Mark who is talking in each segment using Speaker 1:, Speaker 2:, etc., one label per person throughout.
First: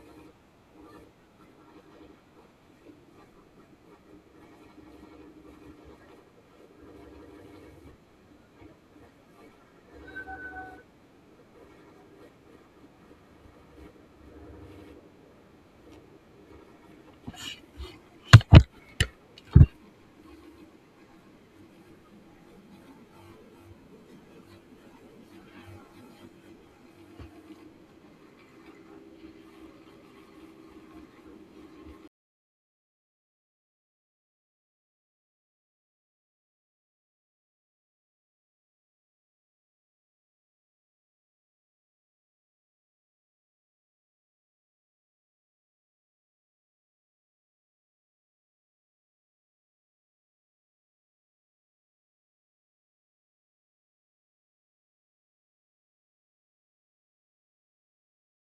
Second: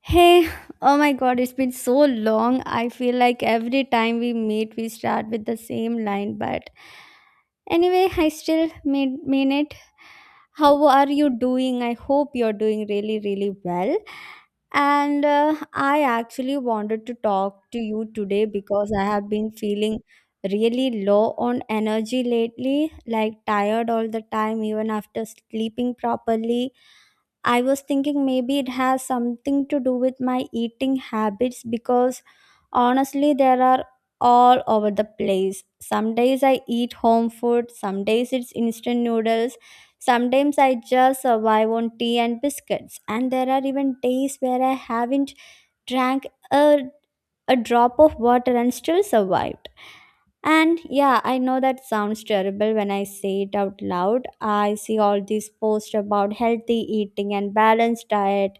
Speaker 1: Hey, oh my god, it's been so long. I feel like every time we meet, we start with the same line, but anyway, I still mean it. How are you doing? I hope you're doing really, really well. And I actually wanted to talk to you today because I have been feeling really low on energy lately, like tired all the time, even after sleeping properly. I was thinking maybe it has something to do with my eating habits because honestly, there are all over the place. Some days I eat home food, some days it's instant noodles, sometimes I just survive on tea and biscuits, and there are even days where I haven't drank a drop of water and still survived. And yeah, I know that sounds terrible when I say it out loud. I see all these posts about healthy eating and balanced diet,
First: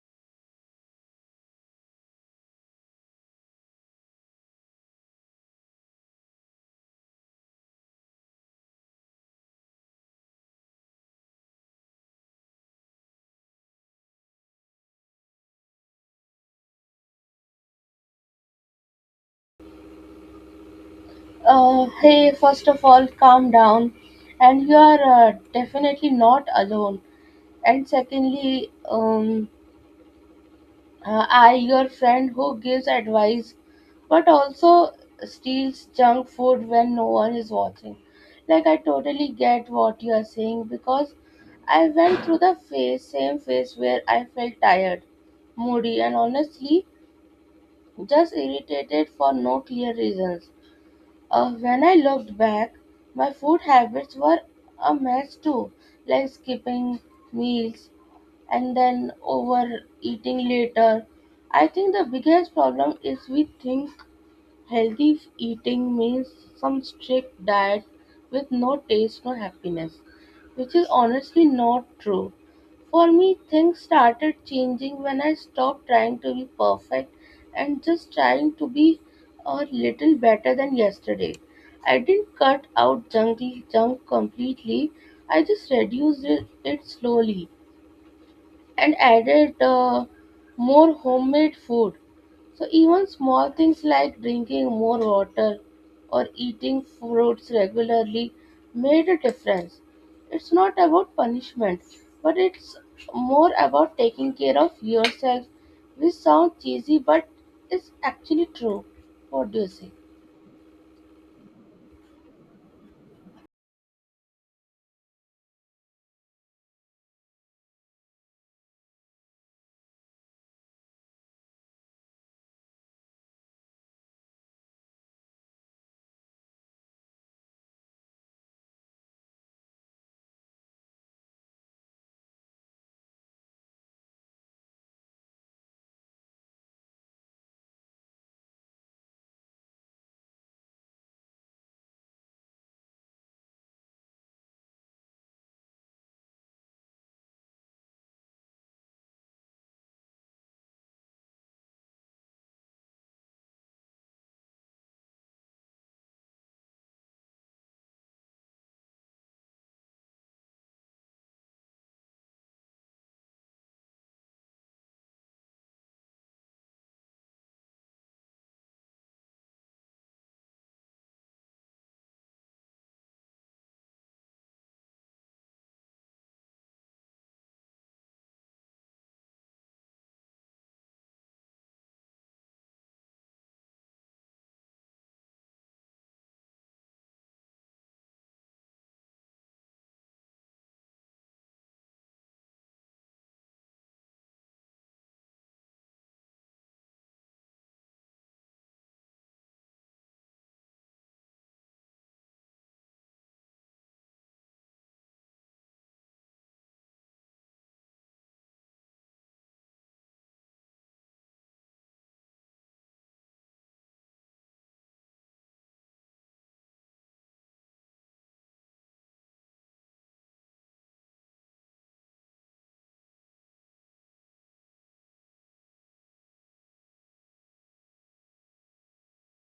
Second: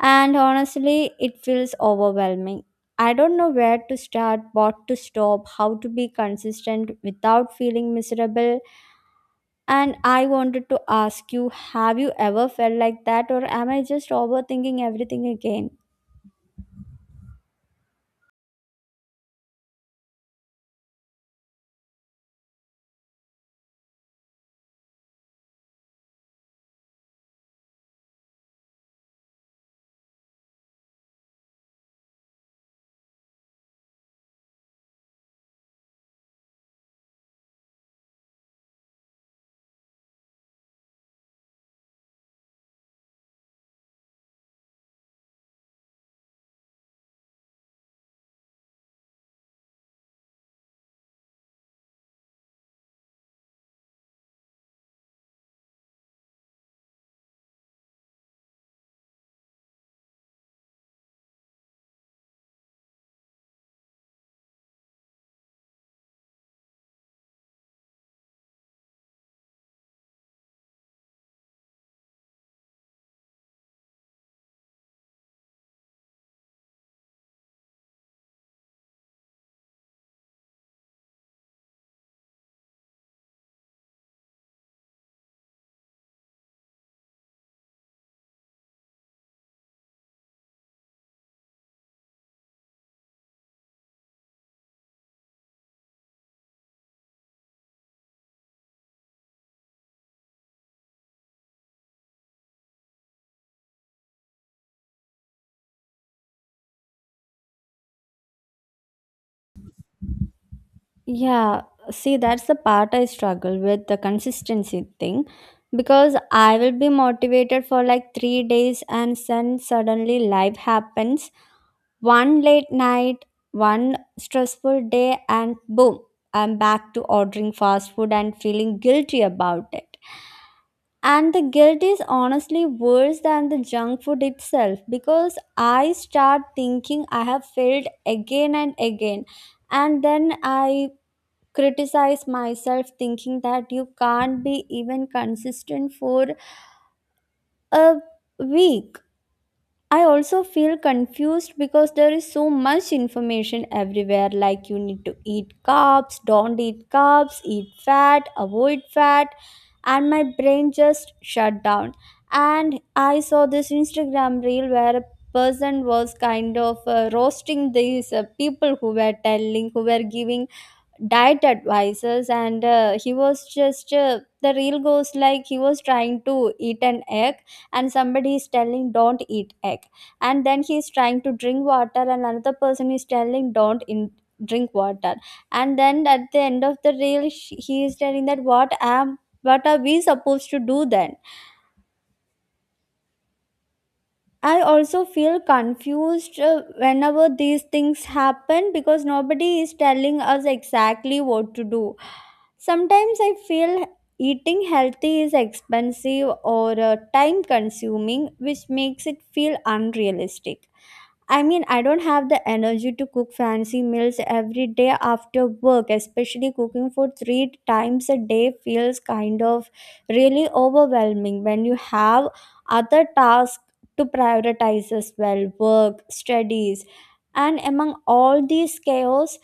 Speaker 1: and honestly, it feels overwhelming. I don't know where to start, what to stop, how to be consistent without feeling miserable. And I wanted to ask you, have you ever felt like that, or am I just overthinking everything again?
Speaker 2: Hey, first of all, calm down. And you are definitely not alone. And secondly, your friend who gives advice but also steals junk food when no one is watching. Like, I totally get what you are saying because I went through the phase, same phase where I felt tired, moody, and honestly just irritated for no clear reasons. When I looked back, my food habits were a mess too, like skipping meals and then overeating later. I think the biggest problem is we think healthy eating means some strict diet with no taste, no happiness, which is honestly not true. For me, things started changing when I stopped trying to be perfect and just trying to be a little better than yesterday. I didn't cut out junky junk completely, I just reduced it slowly and added more homemade food. So even small things like drinking more water or eating fruits regularly made a difference. It's not about punishment, but it's more about taking care of yourself, which sounds cheesy but is actually true. What do you say?
Speaker 1: Yeah, see, that's the part I struggle with, the consistency thing, because I will be motivated for like 3 days and then suddenly life happens. One late night, one stressful day, and boom, I'm back to ordering fast food and feeling guilty about it. And the guilt is honestly worse than the junk food itself, because I start thinking I have failed again and again. And then I criticize myself thinking that you can't be even consistent for a week. I also feel confused because there is so much information everywhere, like you need to eat carbs, don't eat carbs, eat fat, avoid fat, and my brain just shut down. And I saw this Instagram reel where a person was kind of roasting these people who were giving diet advisors, and he was just the reel goes like, he was trying to eat an egg and somebody is telling don't eat egg, and then he is trying to drink water and another person is telling don't drink water, and then at the end of the reel he is telling that what are we supposed to do then. I also feel confused whenever these things happen because nobody is telling us exactly what to do. Sometimes I feel eating healthy is expensive or time consuming, which makes it feel unrealistic. I mean, I don't have the energy to cook fancy meals every day after work, especially cooking for three times a day feels kind of really overwhelming when you have other tasks to prioritize as well, work, studies, and among all these chaos,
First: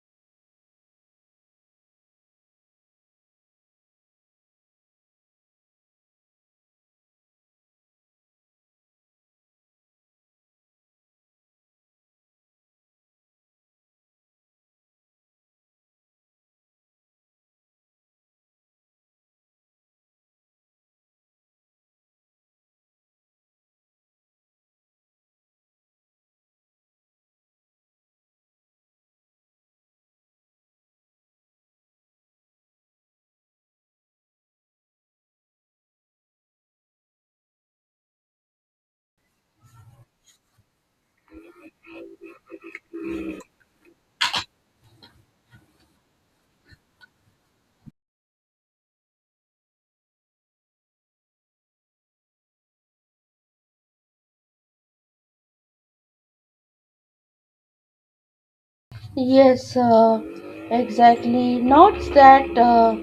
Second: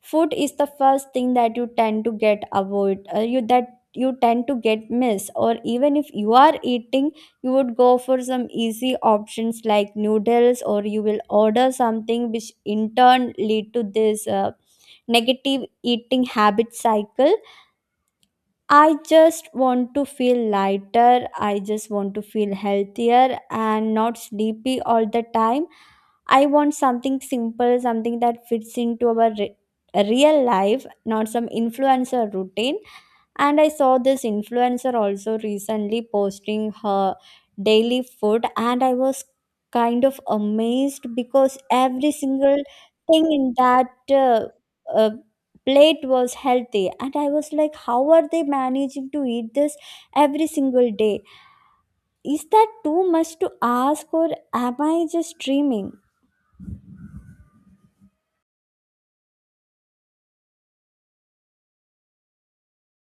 Speaker 1: food is the first thing that you tend to get miss, or even if you are eating, you would go for some easy options like noodles, or you will order something which in turn lead to this negative eating habit cycle. I just want to feel lighter, I just want to feel healthier and not sleepy all the time. I want something simple, something that fits into our real life, not some influencer routine. And I saw this influencer also recently posting her daily food, and I was kind of amazed because every single thing in that uh, uh, plate was healthy. And I was like, how are they managing to eat this every single day? Is that too much to ask, or am I just dreaming?
Speaker 2: Yes, exactly. Not that.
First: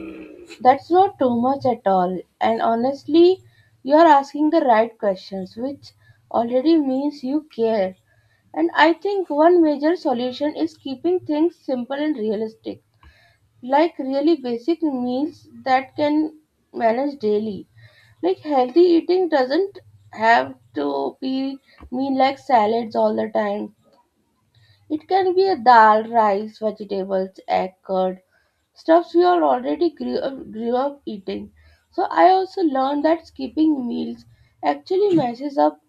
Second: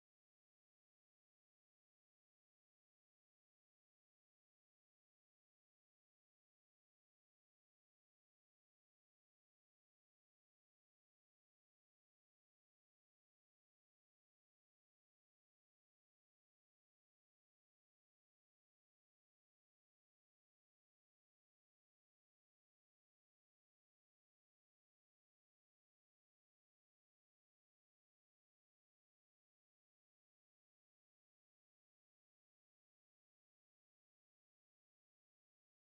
Speaker 2: That's not too much at all. And honestly, you are asking the right questions, which already means you care. And I think one major solution is keeping things simple and realistic, like really basic meals that can manage daily. Like healthy eating doesn't have to be mean like salads all the time. It can be a dal, rice, vegetables, egg, curd stuffs we all already grew up eating. So I also learned that skipping meals actually messes up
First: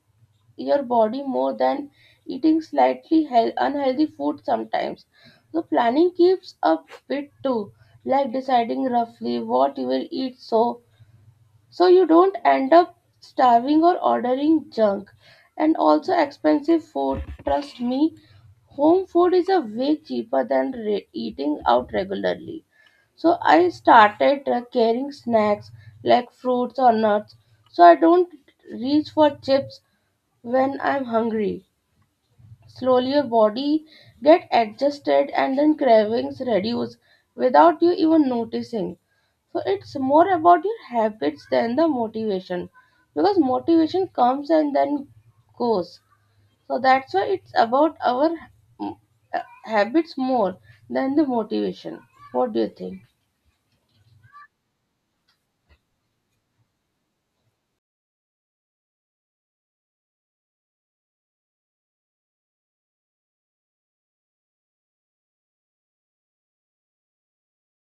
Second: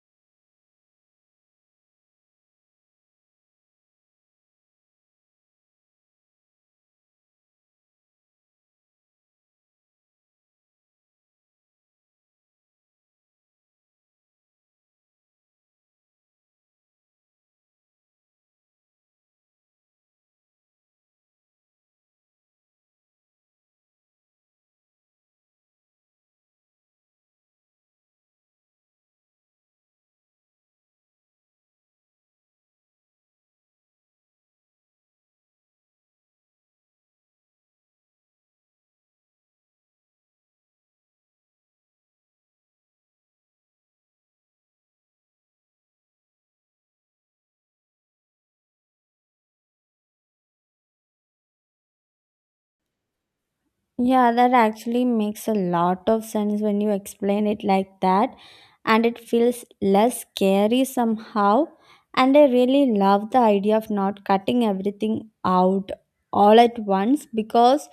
Speaker 2: your body more than eating slightly health, unhealthy food sometimes. So planning keeps up with too, like deciding roughly what you will eat so you don't end up starving or ordering junk and also expensive food, trust me, home food is a way cheaper than eating out regularly. So I started carrying snacks like fruits or nuts so I don't reach for chips when I'm hungry. Slowly your body get adjusted and then cravings reduce without you even noticing. So it's more about your habits than the motivation because motivation comes and then goes. So that's why it's about our mm, habits more than the motivation. What do you think?
Speaker 1: Yeah, that actually makes a lot of sense when you explain it like that, and it feels less scary somehow. And I really love the idea of not cutting everything out all at once, because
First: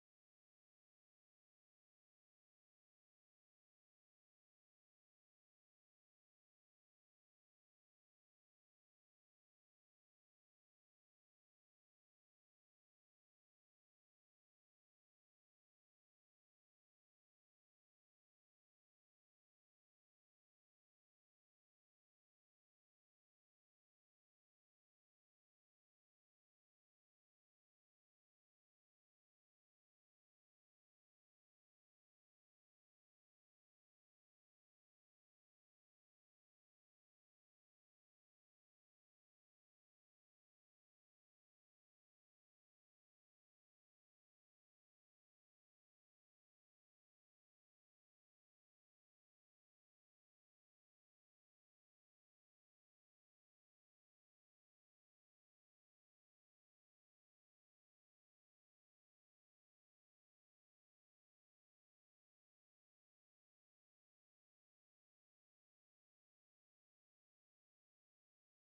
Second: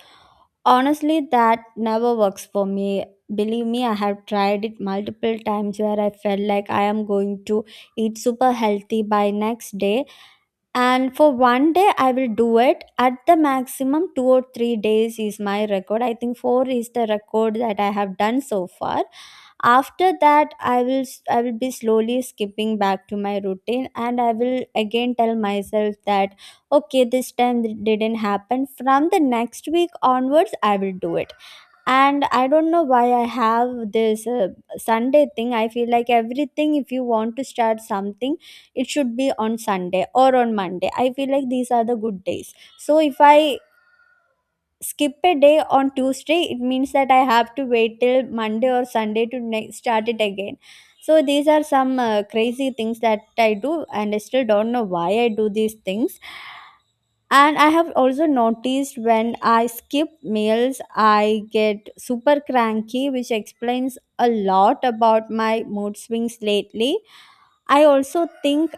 Speaker 1: honestly, that never works for me. Believe me, I have tried it multiple times where I felt like I am going to eat super healthy by next day, and for one day I will do it. At the maximum 2 or 3 days is my record. I think four is the record that I have done so far. After that, I will be slowly skipping back to my routine, and I will again tell myself that, okay, this time it didn't happen, from the next week onwards I will do it. And I don't know why I have this Sunday thing. I feel like, everything, if you want to start something, it should be on Sunday or on Monday. I feel like these are the good days. So if I skip a day on Tuesday, it means that I have to wait till Monday or Sunday to start it again. So these are some crazy things that I do, and I still don't know why I do these things. And I have also noticed when I skip meals, I get super cranky, which explains a lot about my mood swings lately. I also think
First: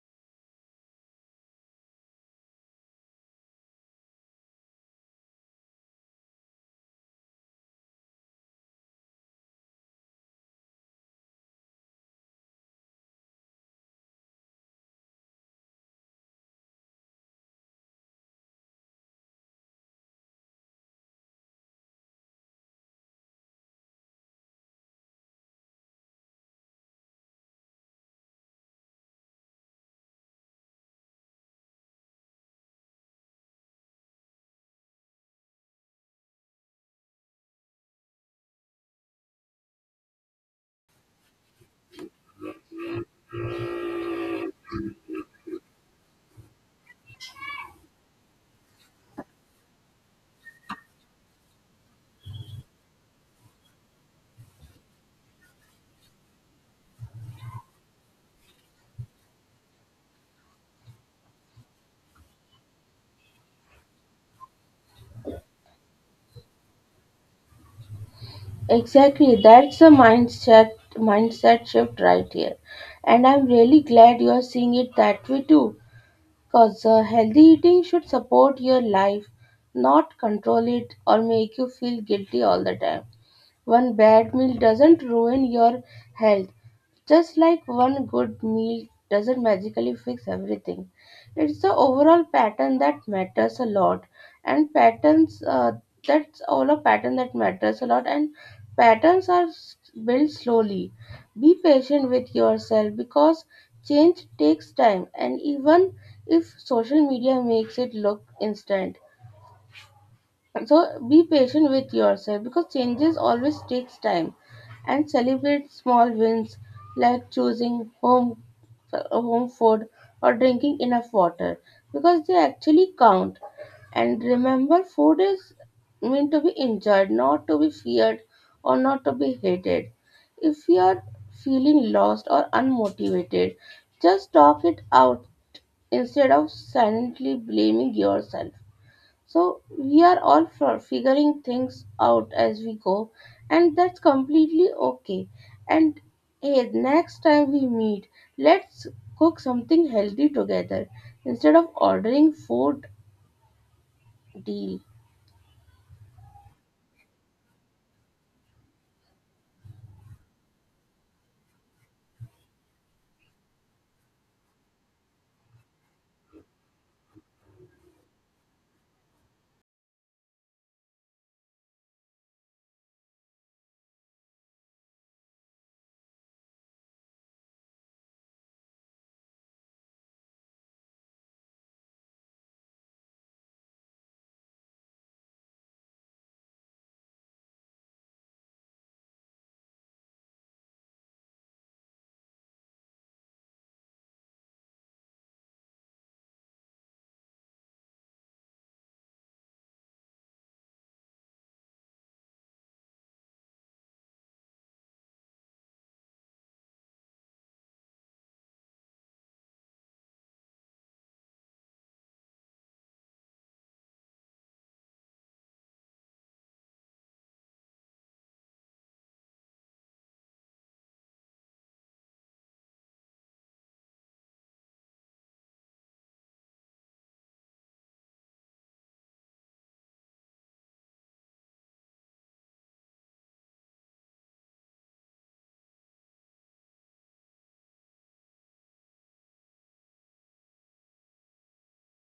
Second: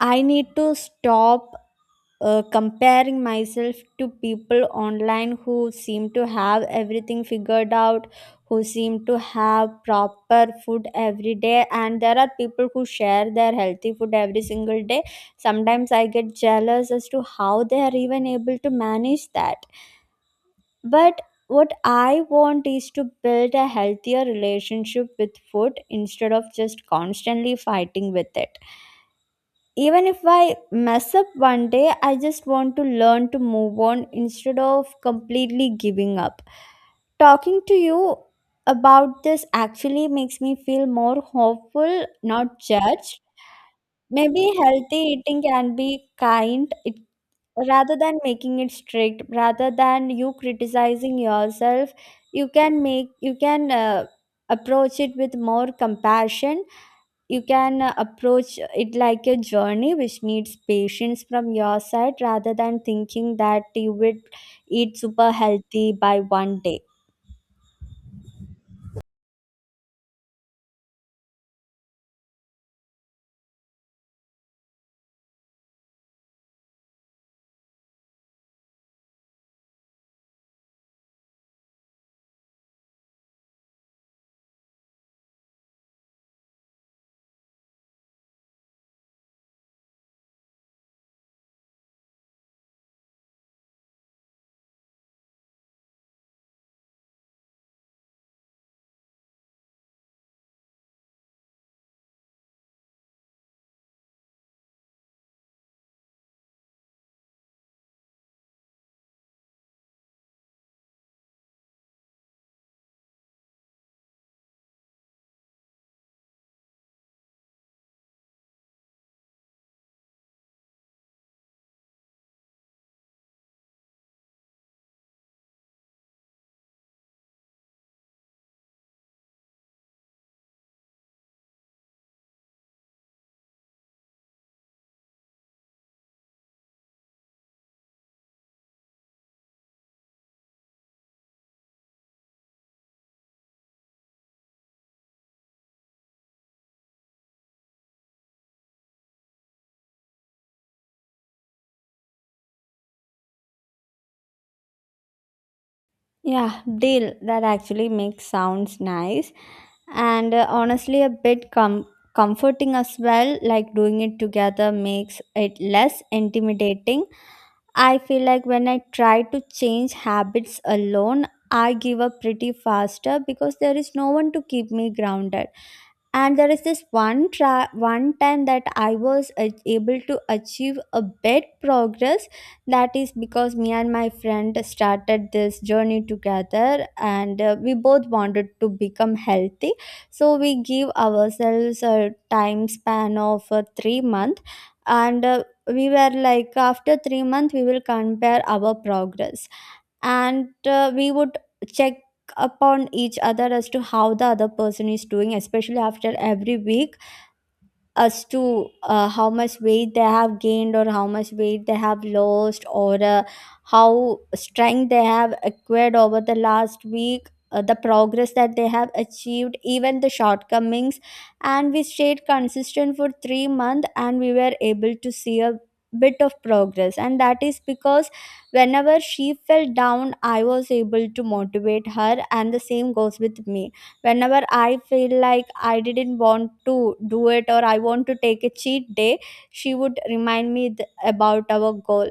Speaker 1: I need to stop comparing myself to people online who seem to have everything figured out, who seem to have proper food every day, and there are people who share their healthy food every single day. Sometimes I get jealous as to how they are even able to manage that. But what I want is to build a healthier relationship with food instead of just constantly fighting with it. Even if I mess up one day, I just want to learn to move on instead of completely giving up. Talking to you about this actually makes me feel more hopeful, not judged. Maybe healthy eating can be kind it, rather than making it strict, rather than you criticizing yourself. You can make you can approach it with more compassion. You can approach it like a journey which needs patience from your side, rather than thinking that you would eat super healthy by one day.
Speaker 2: Exactly, that's the mindset shift right here. And I'm really glad you're seeing it that way too. Because healthy eating should support your life, not control it or make you feel guilty all the time. One bad meal doesn't ruin your health, just like one good meal doesn't magically fix everything. It's the overall pattern that matters a lot, and pattern that matters a lot, and patterns are built slowly. Be patient with yourself because change takes time, and even if social media makes it look instant, so be patient with yourself because changes always takes time and celebrate small wins like choosing home food or drinking enough water because they actually count. And remember, food is meant to be enjoyed, not to be feared or not to be hated. If you are feeling lost or unmotivated, just talk it out instead of silently blaming yourself. So we are all for figuring things out as we go, and that's completely okay. And hey, next time we meet, let's cook something healthy together instead of ordering food. Deal.
Speaker 1: Yeah, deal. That actually makes sounds nice, and honestly a bit comforting as well. Like, doing it together makes it less intimidating. I feel like when I try to change habits alone, I give up pretty faster because there is no one to keep me grounded. And there is this one time that I was able to achieve a bit progress. That is because me and my friend started this journey together, and we both wanted to become healthy. So we give ourselves a time span of 3 months, and we were like, after 3 months we will compare our progress. And we would check upon each other as to how the other person is doing, especially after every week, as to how much weight they have gained or how much weight they have lost, or how strength they have acquired over the last week, the progress that they have achieved, even the shortcomings. And we stayed consistent for 3 months, and we were able to see a bit of progress, and that is because whenever she fell down, I was able to motivate her, and the same goes with me. Whenever I feel like I didn't want to do it, or I want to take a cheat day, she would remind me about our goal.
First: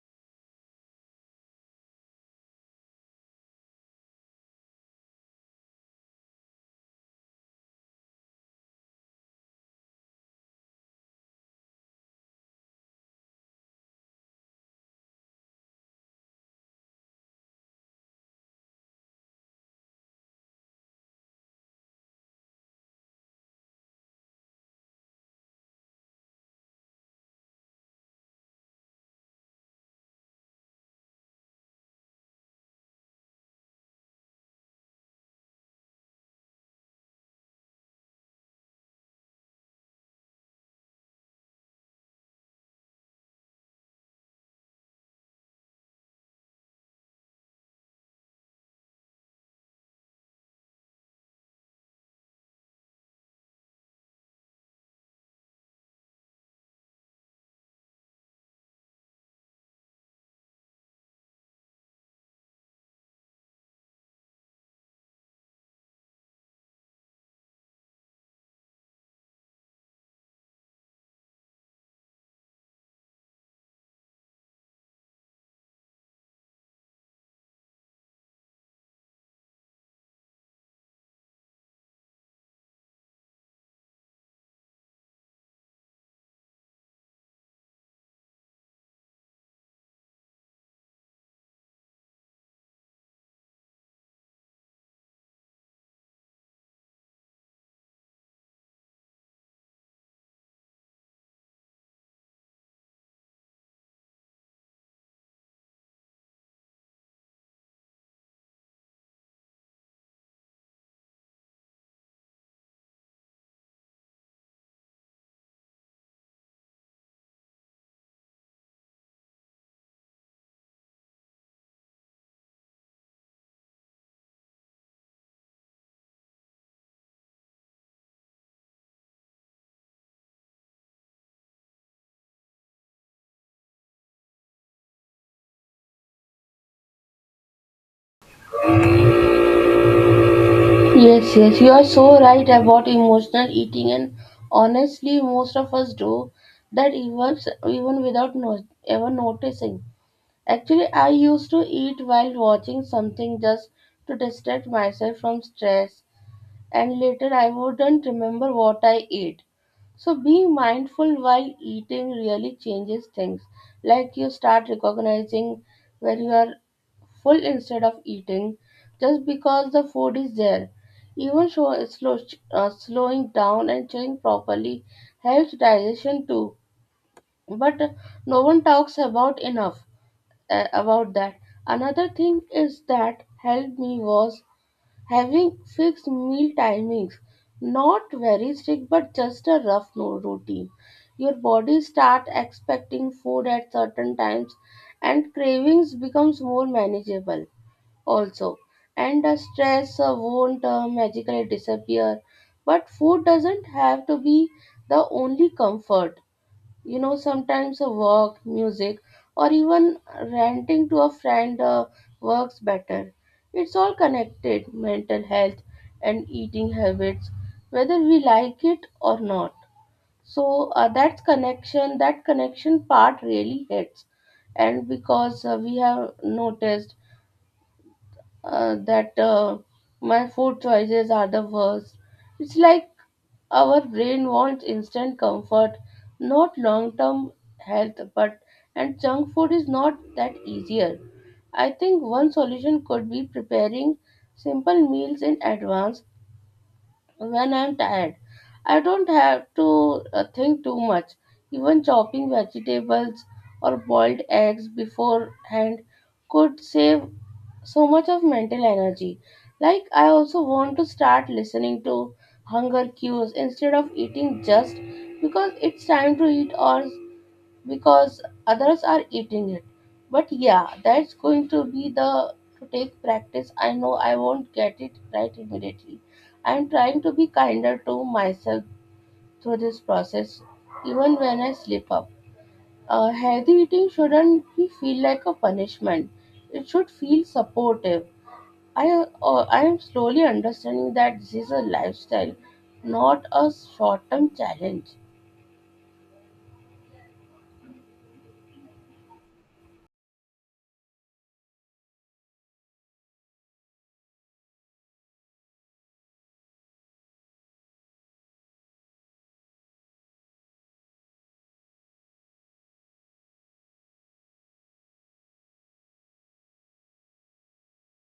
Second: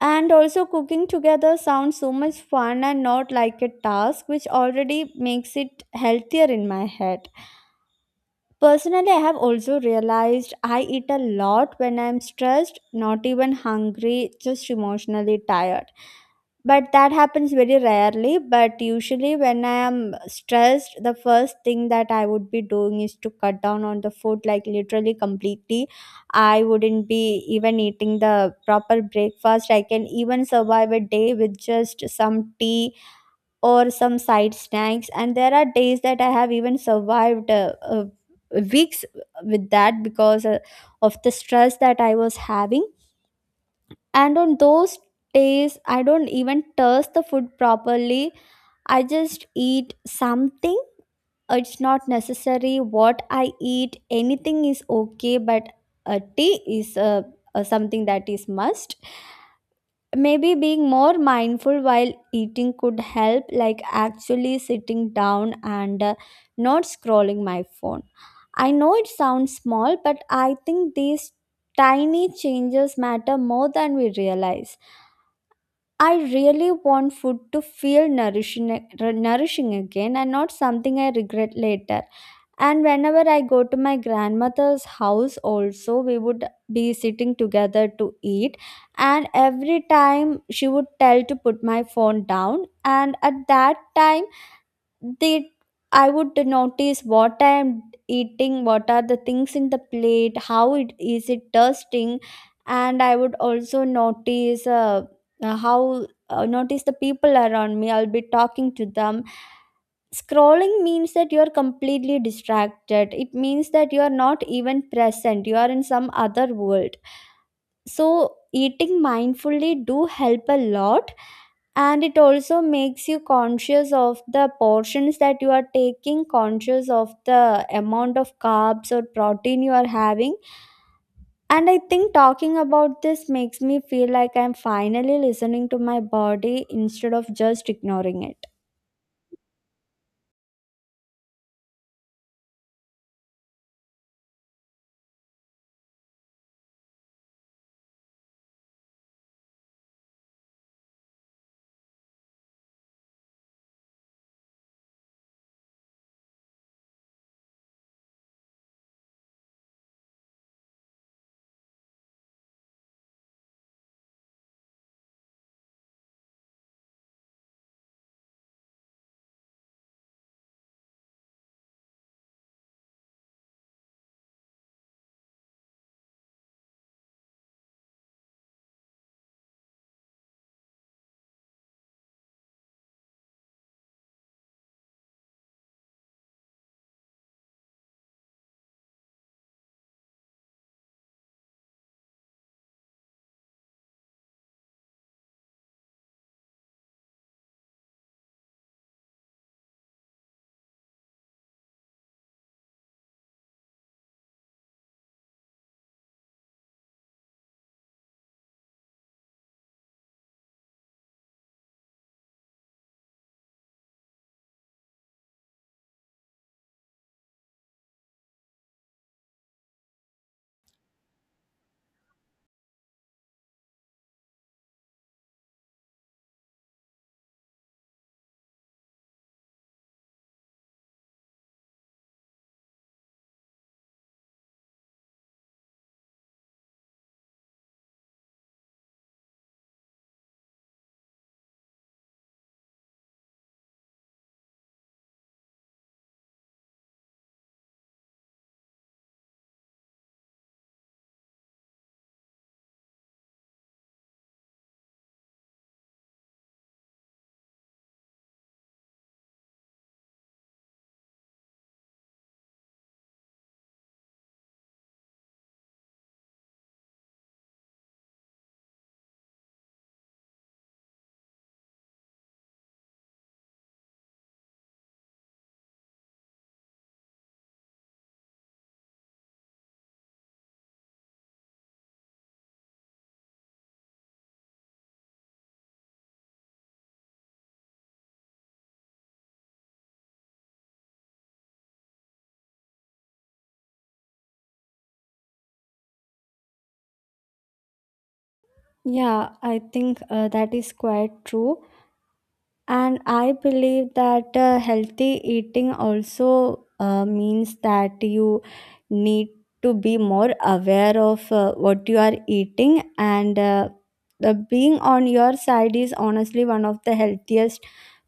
Speaker 1: And also cooking together sounds so much fun and not like a task, which already makes it healthier in my head. Personally, I have also realized I eat a lot when I'm stressed, not even hungry, just emotionally tired. But that happens very rarely. But usually, when I am stressed, the first thing that I would be doing is to cut down on the food, like literally completely. I wouldn't be even eating the proper breakfast. I can even survive a day with just some tea or some side snacks. And there are days that I have even survived weeks with that because of the stress that I was having. And on those days I don't even taste the food properly, I just eat something. It's not necessary what I eat, anything is okay, but a tea is something that is must. Maybe being more mindful while eating could help, like actually sitting down and not scrolling my phone. I know it sounds small, but I think these tiny changes matter more than we realize. I really want food to feel nourishing again and not something I regret later. And whenever I go to my grandmother's house, also, we would be sitting together to eat. And every time she would tell to put my phone down. And at that time, they I would notice what I am eating, what are the things in the plate, how it is it tasting? And I would also notice how notice the people around me. I'll be talking to them. Scrolling means that you're completely distracted. It means that you're not even present, you are in some other world. So eating mindfully do help a lot, and it also makes you conscious of the portions that you are taking, conscious of the amount of carbs or protein you are having. And I think talking about this makes me feel like I'm finally listening to my body instead of just ignoring it.
Speaker 2: Yes, yes, you are so right about emotional eating, and honestly, most of us do that even without no, ever noticing. Actually, I used to eat while watching something just to distract myself from stress and later I wouldn't remember what I ate. So being mindful while eating really changes things. Like you start recognizing when you are full instead of eating just because the food is there. Even slowing down and chewing properly helps digestion too. But no one talks about enough about that. Another thing is that helped me was having fixed meal timings, not very strict but just a rough routine, your body start expecting food at certain times and cravings becomes more manageable also. And the stress won't magically disappear, but food doesn't have to be the only comfort. You know, sometimes a walk, music, or even ranting to a friend works better. It's all connected, mental health and eating habits, whether we like it or not. So that's connection, that connection part really hits. And because we have noticed that my food choices are the worst. It's like our brain wants instant comfort, not long-term health, but and junk food is not that easier. I think one solution could be preparing simple meals in advance when I'm tired. I don't have to think too much. Even chopping vegetables or boiled eggs beforehand could save so much of mental energy. Like, I also want to start listening to hunger cues instead of eating just because it's time to eat or because others are eating it. But yeah, that's going to be the to take practice. I know I won't get it right immediately. I'm trying to be kinder to myself through this process, even when I slip up. Healthy eating shouldn't be feel like a punishment. It should feel supportive. I, I am slowly understanding that this is a lifestyle, not a short term challenge.
Speaker 1: Yeah, I think that is quite true. And I believe that healthy eating also means that you need to be more aware of what you are eating, and the being on your side is honestly one of the healthiest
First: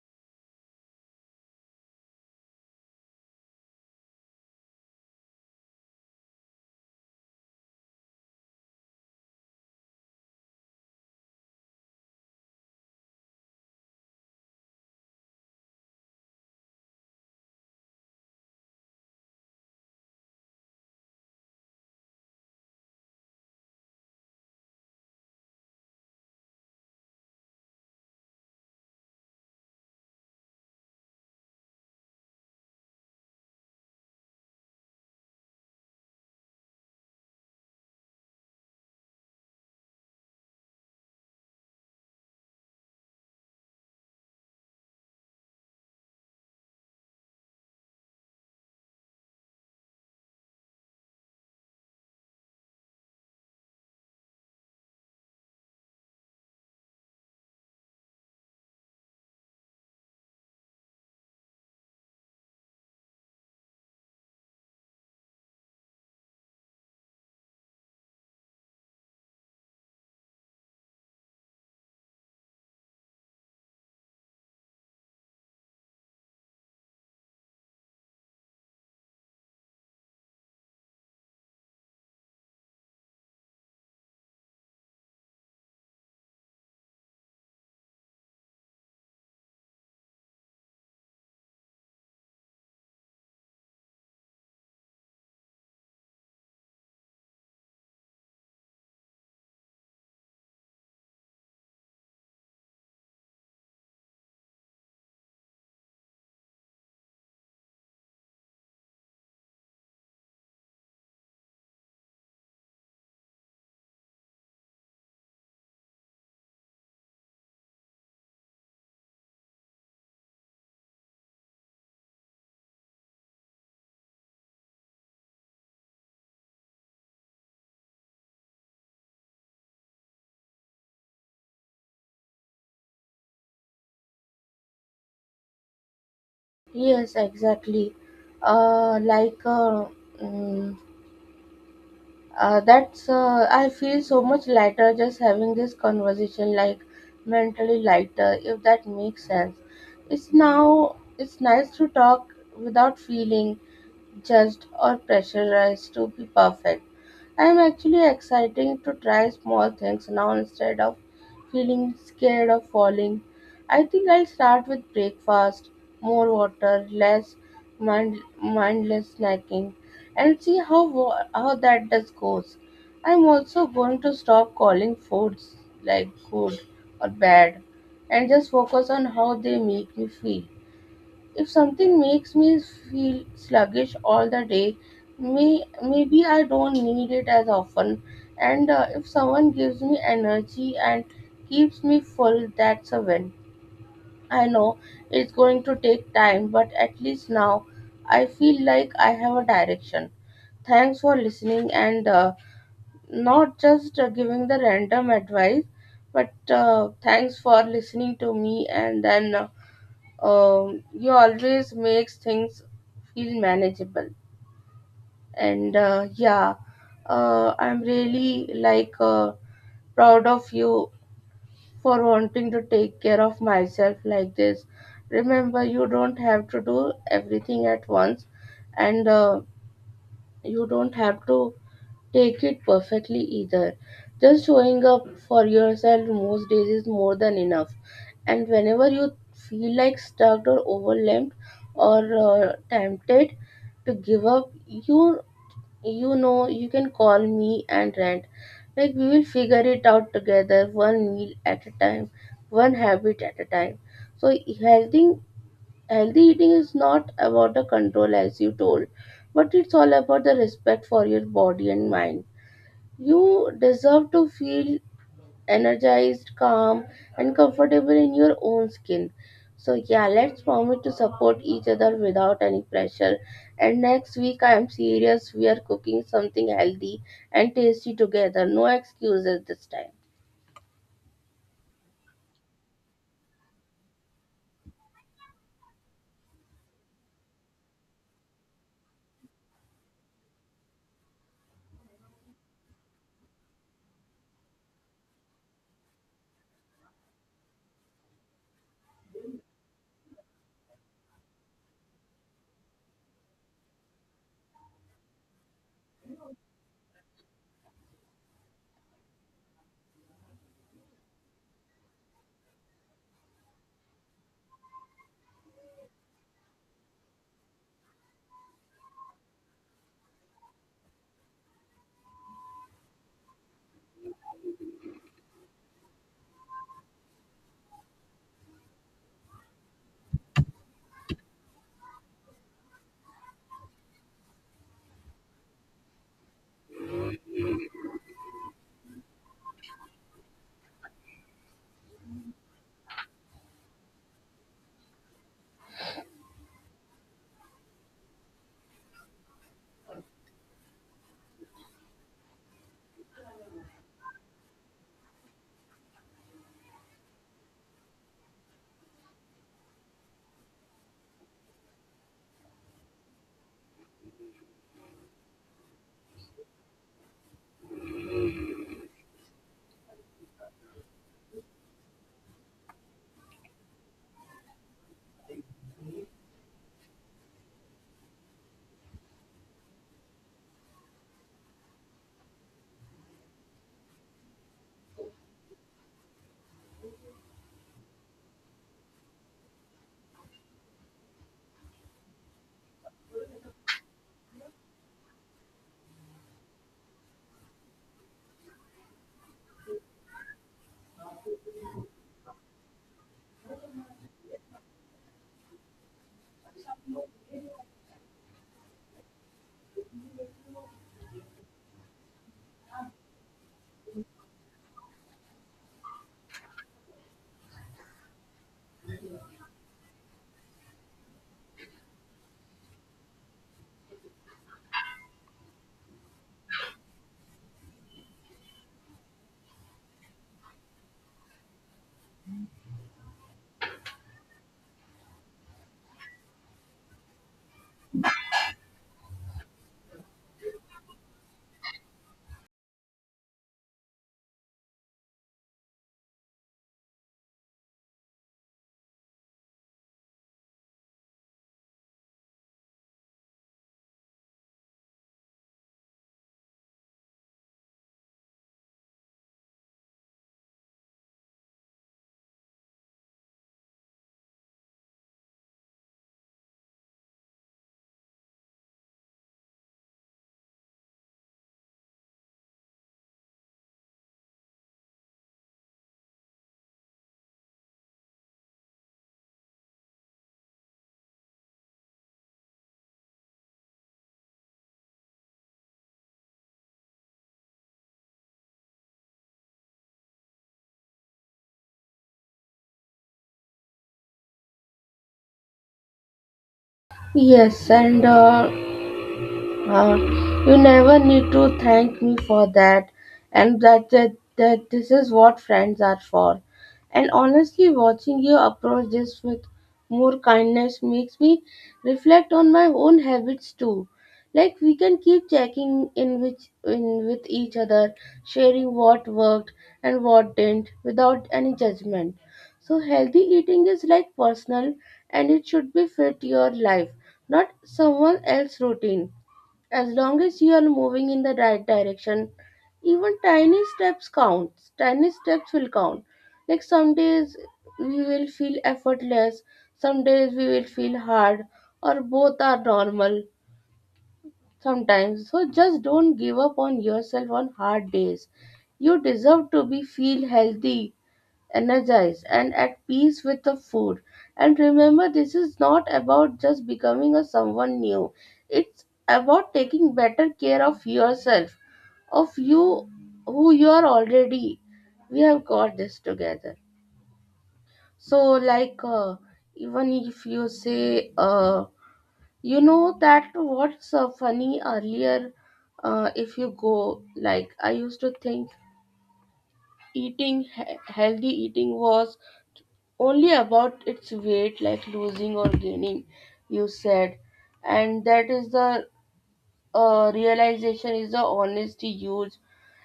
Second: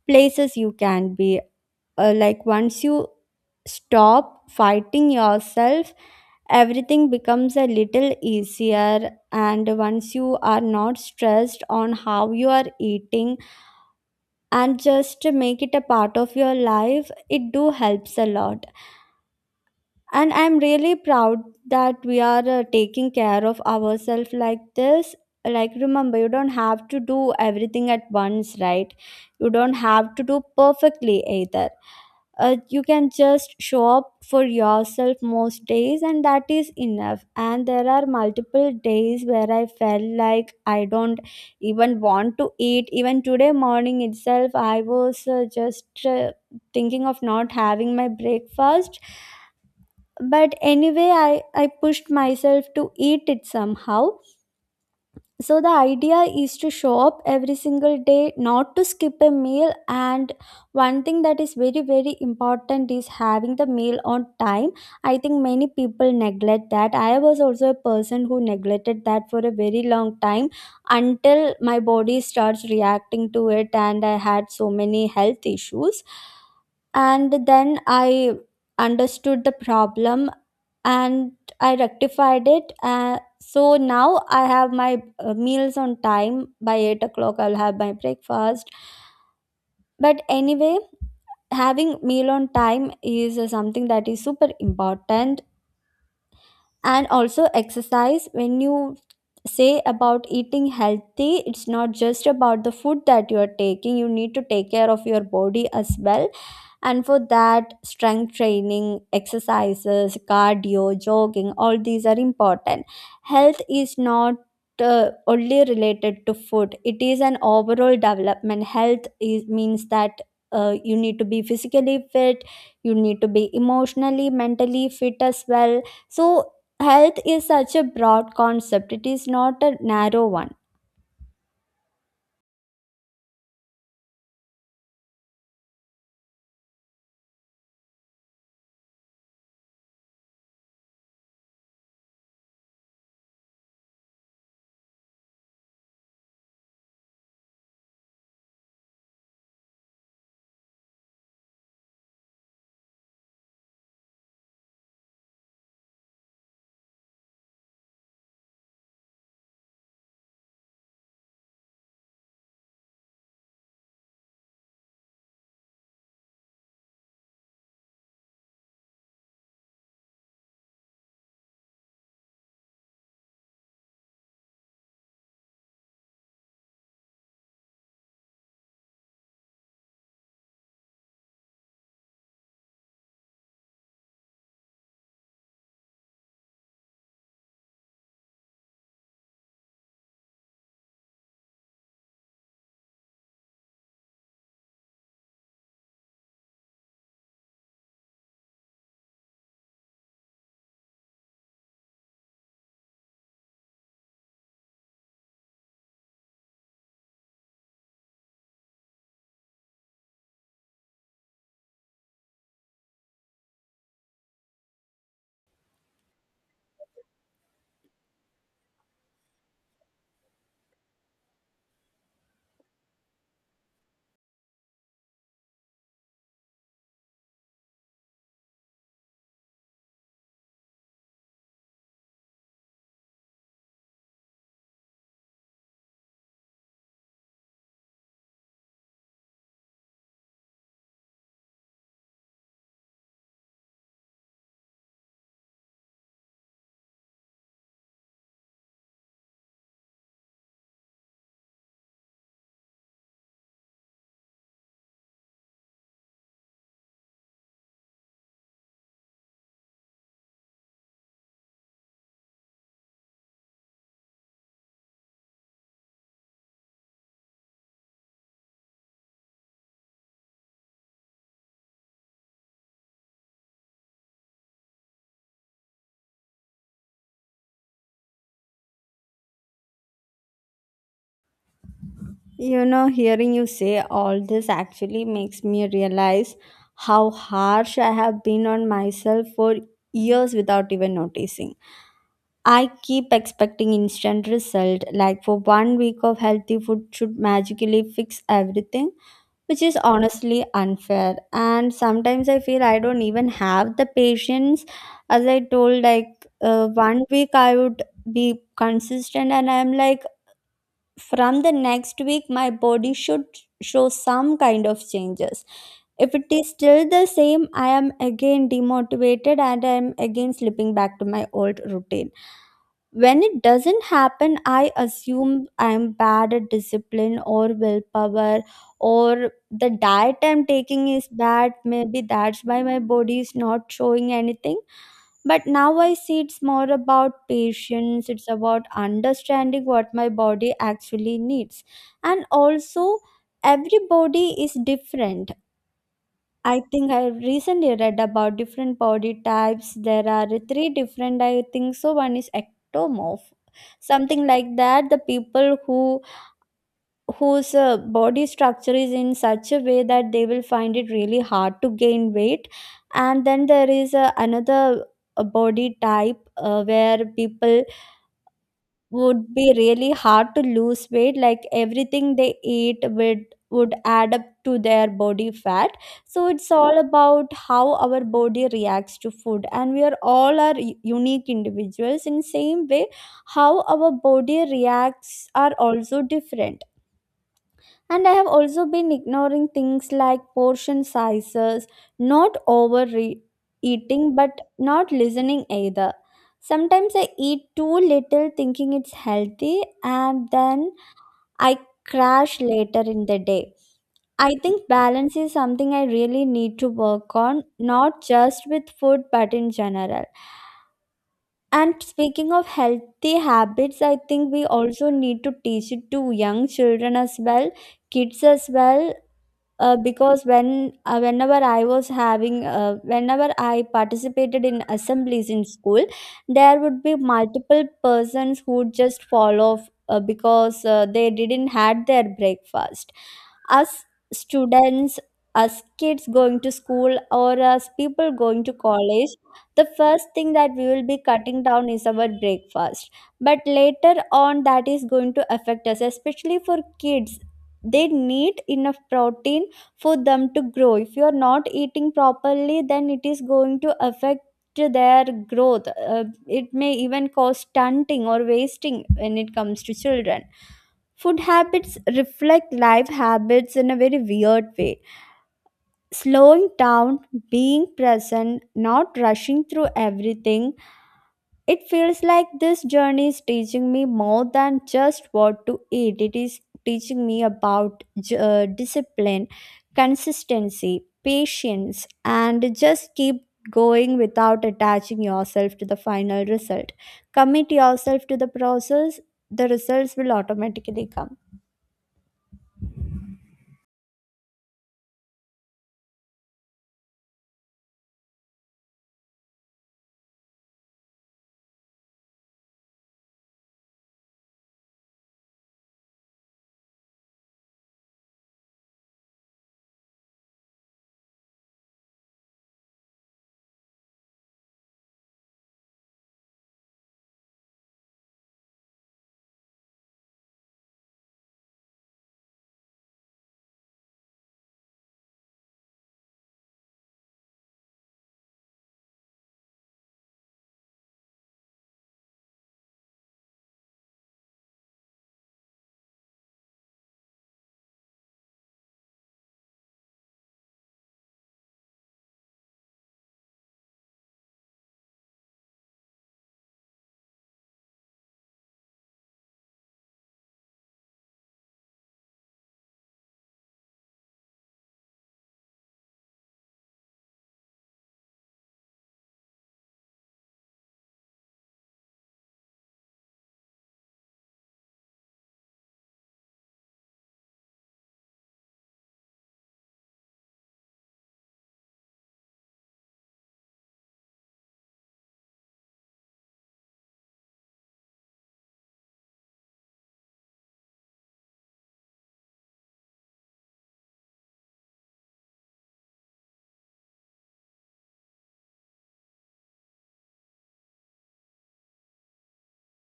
Speaker 1: places you can be. Like, once you stop fighting yourself, everything becomes a little easier, and once you are not stressed on how you are eating and just make it a part of your life, it do helps a lot. And I'm really proud that we are taking care of ourselves like this. Like, remember, you don't have to do everything at once, right? You don't have to do perfectly either. You can just show up for yourself most days, and that is enough. And there are multiple days where I felt like I don't even want to eat. Even today morning itself I was just thinking of not having my breakfast, but anyway, I pushed myself to eat it somehow. So the idea is to show up every single day, not to skip a meal. And one thing that is very very important is having the meal on time. I think many people neglect that. I was also a person who neglected that for a very long time, until my body starts reacting to it and I had so many health issues. And then I understood the problem, and I rectified it. So now I have my meals on time. By 8 o'clock I'll have my breakfast. But anyway, having meal on time is something that is super important. And also exercise, when you say about eating healthy, it's not just about the food that you are taking, you need to take care of your body as well. And for that, strength training exercises, cardio, jogging, all these are important. Health is not only related to food, it is an overall development. Health is means that you need to be physically fit, you need to be emotionally, mentally fit as well. So health is such a broad concept, it is not a narrow one.
Speaker 2: Yes, exactly. Uh, like, uh, mm, that's, I feel so much lighter just having this conversation, like mentally lighter, if that makes sense. It's nice to talk without feeling judged or pressurized to be perfect. I'm actually exciting to try small things now instead of feeling scared of falling. I think I'll start with breakfast, more water, less mindless snacking, and see how that does goes. I'm also going to stop calling foods like good or bad and just focus on how they make me feel. If something makes me feel sluggish all the day, maybe I don't need it as often. And if someone gives me energy and keeps me full, that's a win. I know it's going to take time, but at least now I feel like I have a direction. Thanks for listening and not just giving the random advice, but thanks for listening to me and then. You always makes things feel manageable and yeah, I'm really like proud of you for wanting to take care of myself like this. Remember, you don't have to do everything at once and you don't have to take it perfectly either. Just showing up for yourself most days is more than enough. And whenever you feel like stuck or overwhelmed or tempted to give up, you know you can call me and rant. Like we will figure it out together, one meal at a time, one habit at a time. So healthy healthy eating is not about the control as you told, but it's all about the respect for your body and mind. You deserve to feel energized, calm, and comfortable in your own skin. So, yeah, let's promise to support each other without any pressure. And next week, I am serious. We are cooking something healthy and tasty together. No excuses this time.
Speaker 1: You know, hearing you say all this actually makes me realize how harsh I have been on myself for years without even noticing. I keep expecting instant result, like for 1 week of healthy food should magically fix everything, which is honestly unfair. And sometimes I feel I don't even have the patience. As I told, like, 1 week I would be consistent, and I'm like from the next week my body should show some kind of changes. If it is still the same, I am again demotivated, and I am again slipping back to my old routine. When it doesn't happen, I assume I am bad at discipline or willpower, or the diet I'm taking is bad, maybe that's why my body is not showing anything. But now I see it's more about patience, it's about understanding what my body actually needs. And also, everybody is different. I think I recently read about different body types. There are three different, I think so. One is ectomorph, something like that. The people who whose body structure is in such a way that they will find it really hard to gain weight. And then there is another body type where people would be really hard to lose weight, like everything they eat would add up to their body fat. So it's all about how our body reacts to food, and we are all are unique individuals. In same way, how our body reacts are also different. And I have also been ignoring things like portion sizes, not overeating, but not listening either. Sometimes I eat too little thinking it's healthy, and then I crash later in the day. I think balance is something I really need to work on, not just with food but in general. And speaking of healthy habits, I think we also need to teach it to young children as well, kids as well, because when whenever I participated in assemblies in school, there would be multiple persons who would just fall off because they didn't had their breakfast. Us students, as kids going to school or as people going to college, the first thing that we will be cutting down is our breakfast. But later on, that is going to affect us, especially for kids. They need enough protein for them to grow. If you are not eating properly, then it is going to affect their growth. Uh, it may even cause stunting or wasting when it comes to children. Food habits reflect life habits in a very weird way. Slowing down, being present, not rushing through everything, it feels like this journey is teaching me more than just what to eat. It is teaching me about discipline, consistency, patience, and just keep going without attaching yourself to the final result. Commit yourself to the process, the results will automatically come.
Speaker 2: Yes, and Uh, you never need to thank me for that, and that this is what friends are for. And honestly, watching you approach this with more kindness makes me reflect on my own habits too. Like we can keep checking in which in with each other, sharing what worked and what didn't without any judgment. So healthy eating is like personal, and it should be fit your life, not someone else's routine. As long as you are moving in the right direction, even tiny steps counts. Tiny steps will count. Like some days we will feel effortless, some days we will feel hard, or both are normal sometimes. So just don't give up on yourself on hard days. You deserve to be feel healthy, energized, and at peace with the food. And remember, this is not about just becoming a someone new. It's about taking better care of yourself, of you who you are already. We have got this together. So, even if you say, you know that what's funny earlier, if you go, like, I used to think eating healthy eating was only about its weight, like losing or gaining, you said. And that is the realization is the honesty huge,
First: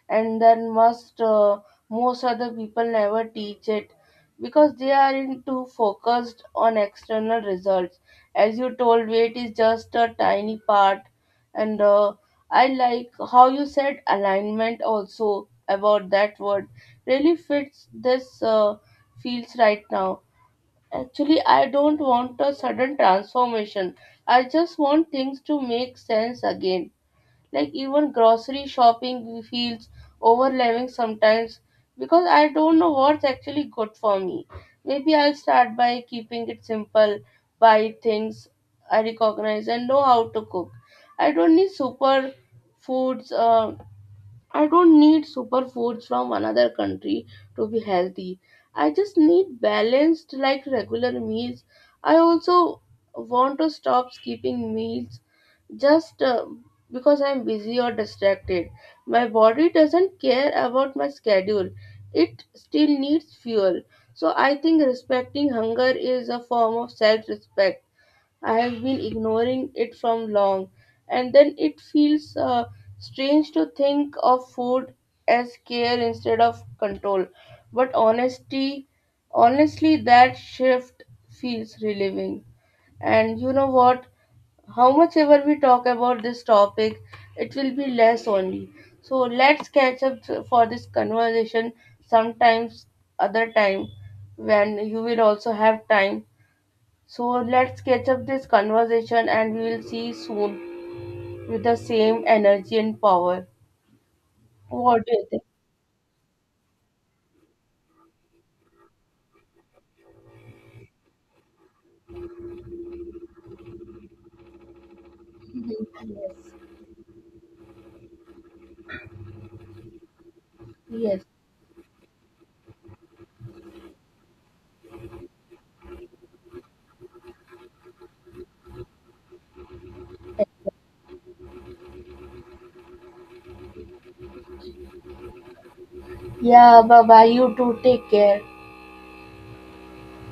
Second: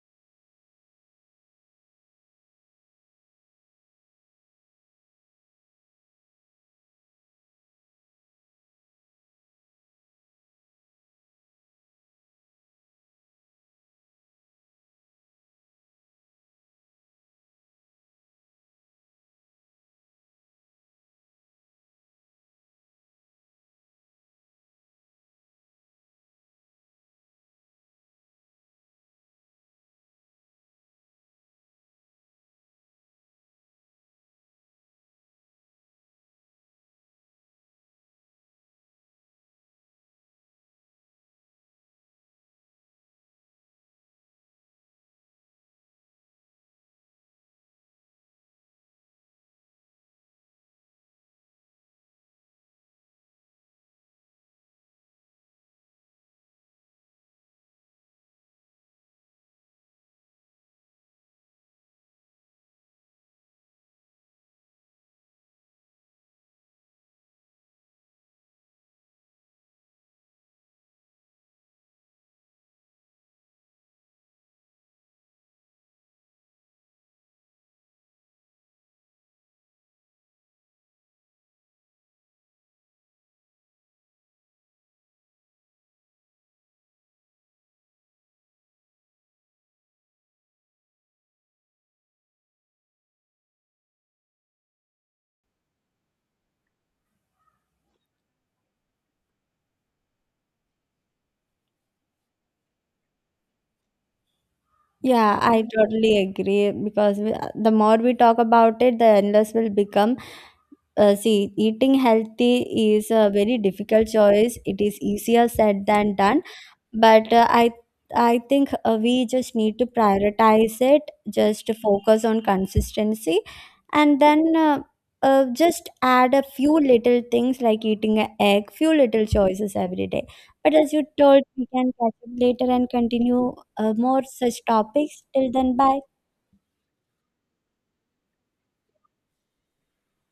Speaker 2: and then must most other people never teach it because they are in too focused on external results. As you told, weight is just a tiny part, and I like how you said alignment also about that word really fits this feels right now. Actually, I don't want a sudden transformation. I just want things to make sense again. Like even grocery shopping feels overwhelming sometimes because I don't know what's actually good for me. Maybe I'll start by keeping it simple, buy things I recognize and know how to cook. I don't need super foods. I don't need superfoods from another country to be healthy. I just need balanced, like regular meals. I also want to stop skipping meals just because I'm busy or distracted. My body doesn't care about my schedule, it still needs fuel. So I think respecting hunger is a form of self respect. I have been ignoring it from long, and then it feels strange to think of food as care instead of control. But honestly, that shift feels relieving. And you know what? How much ever we talk about this topic, it will be less only. So let's catch up for this conversation sometimes other time when you will also have time, so let's catch up this conversation and we will see soon with the same energy and power. What do you
Speaker 1: Yeah,
Speaker 2: think?
Speaker 1: I totally agree, because we, the more we talk about it, the endless will become. See, eating healthy is a very difficult choice. It is easier said than
Speaker 2: Mhm.
Speaker 1: done, but uh, I think we just need to prioritize it,
Speaker 2: Yes.
Speaker 1: just to focus on consistency, and then just add a few little things like eating an egg, few little choices every day. But as you told, we can catch up later and continue more such topics. Till then, bye.
Speaker 2: Yeah, bye bye. You too. Take care.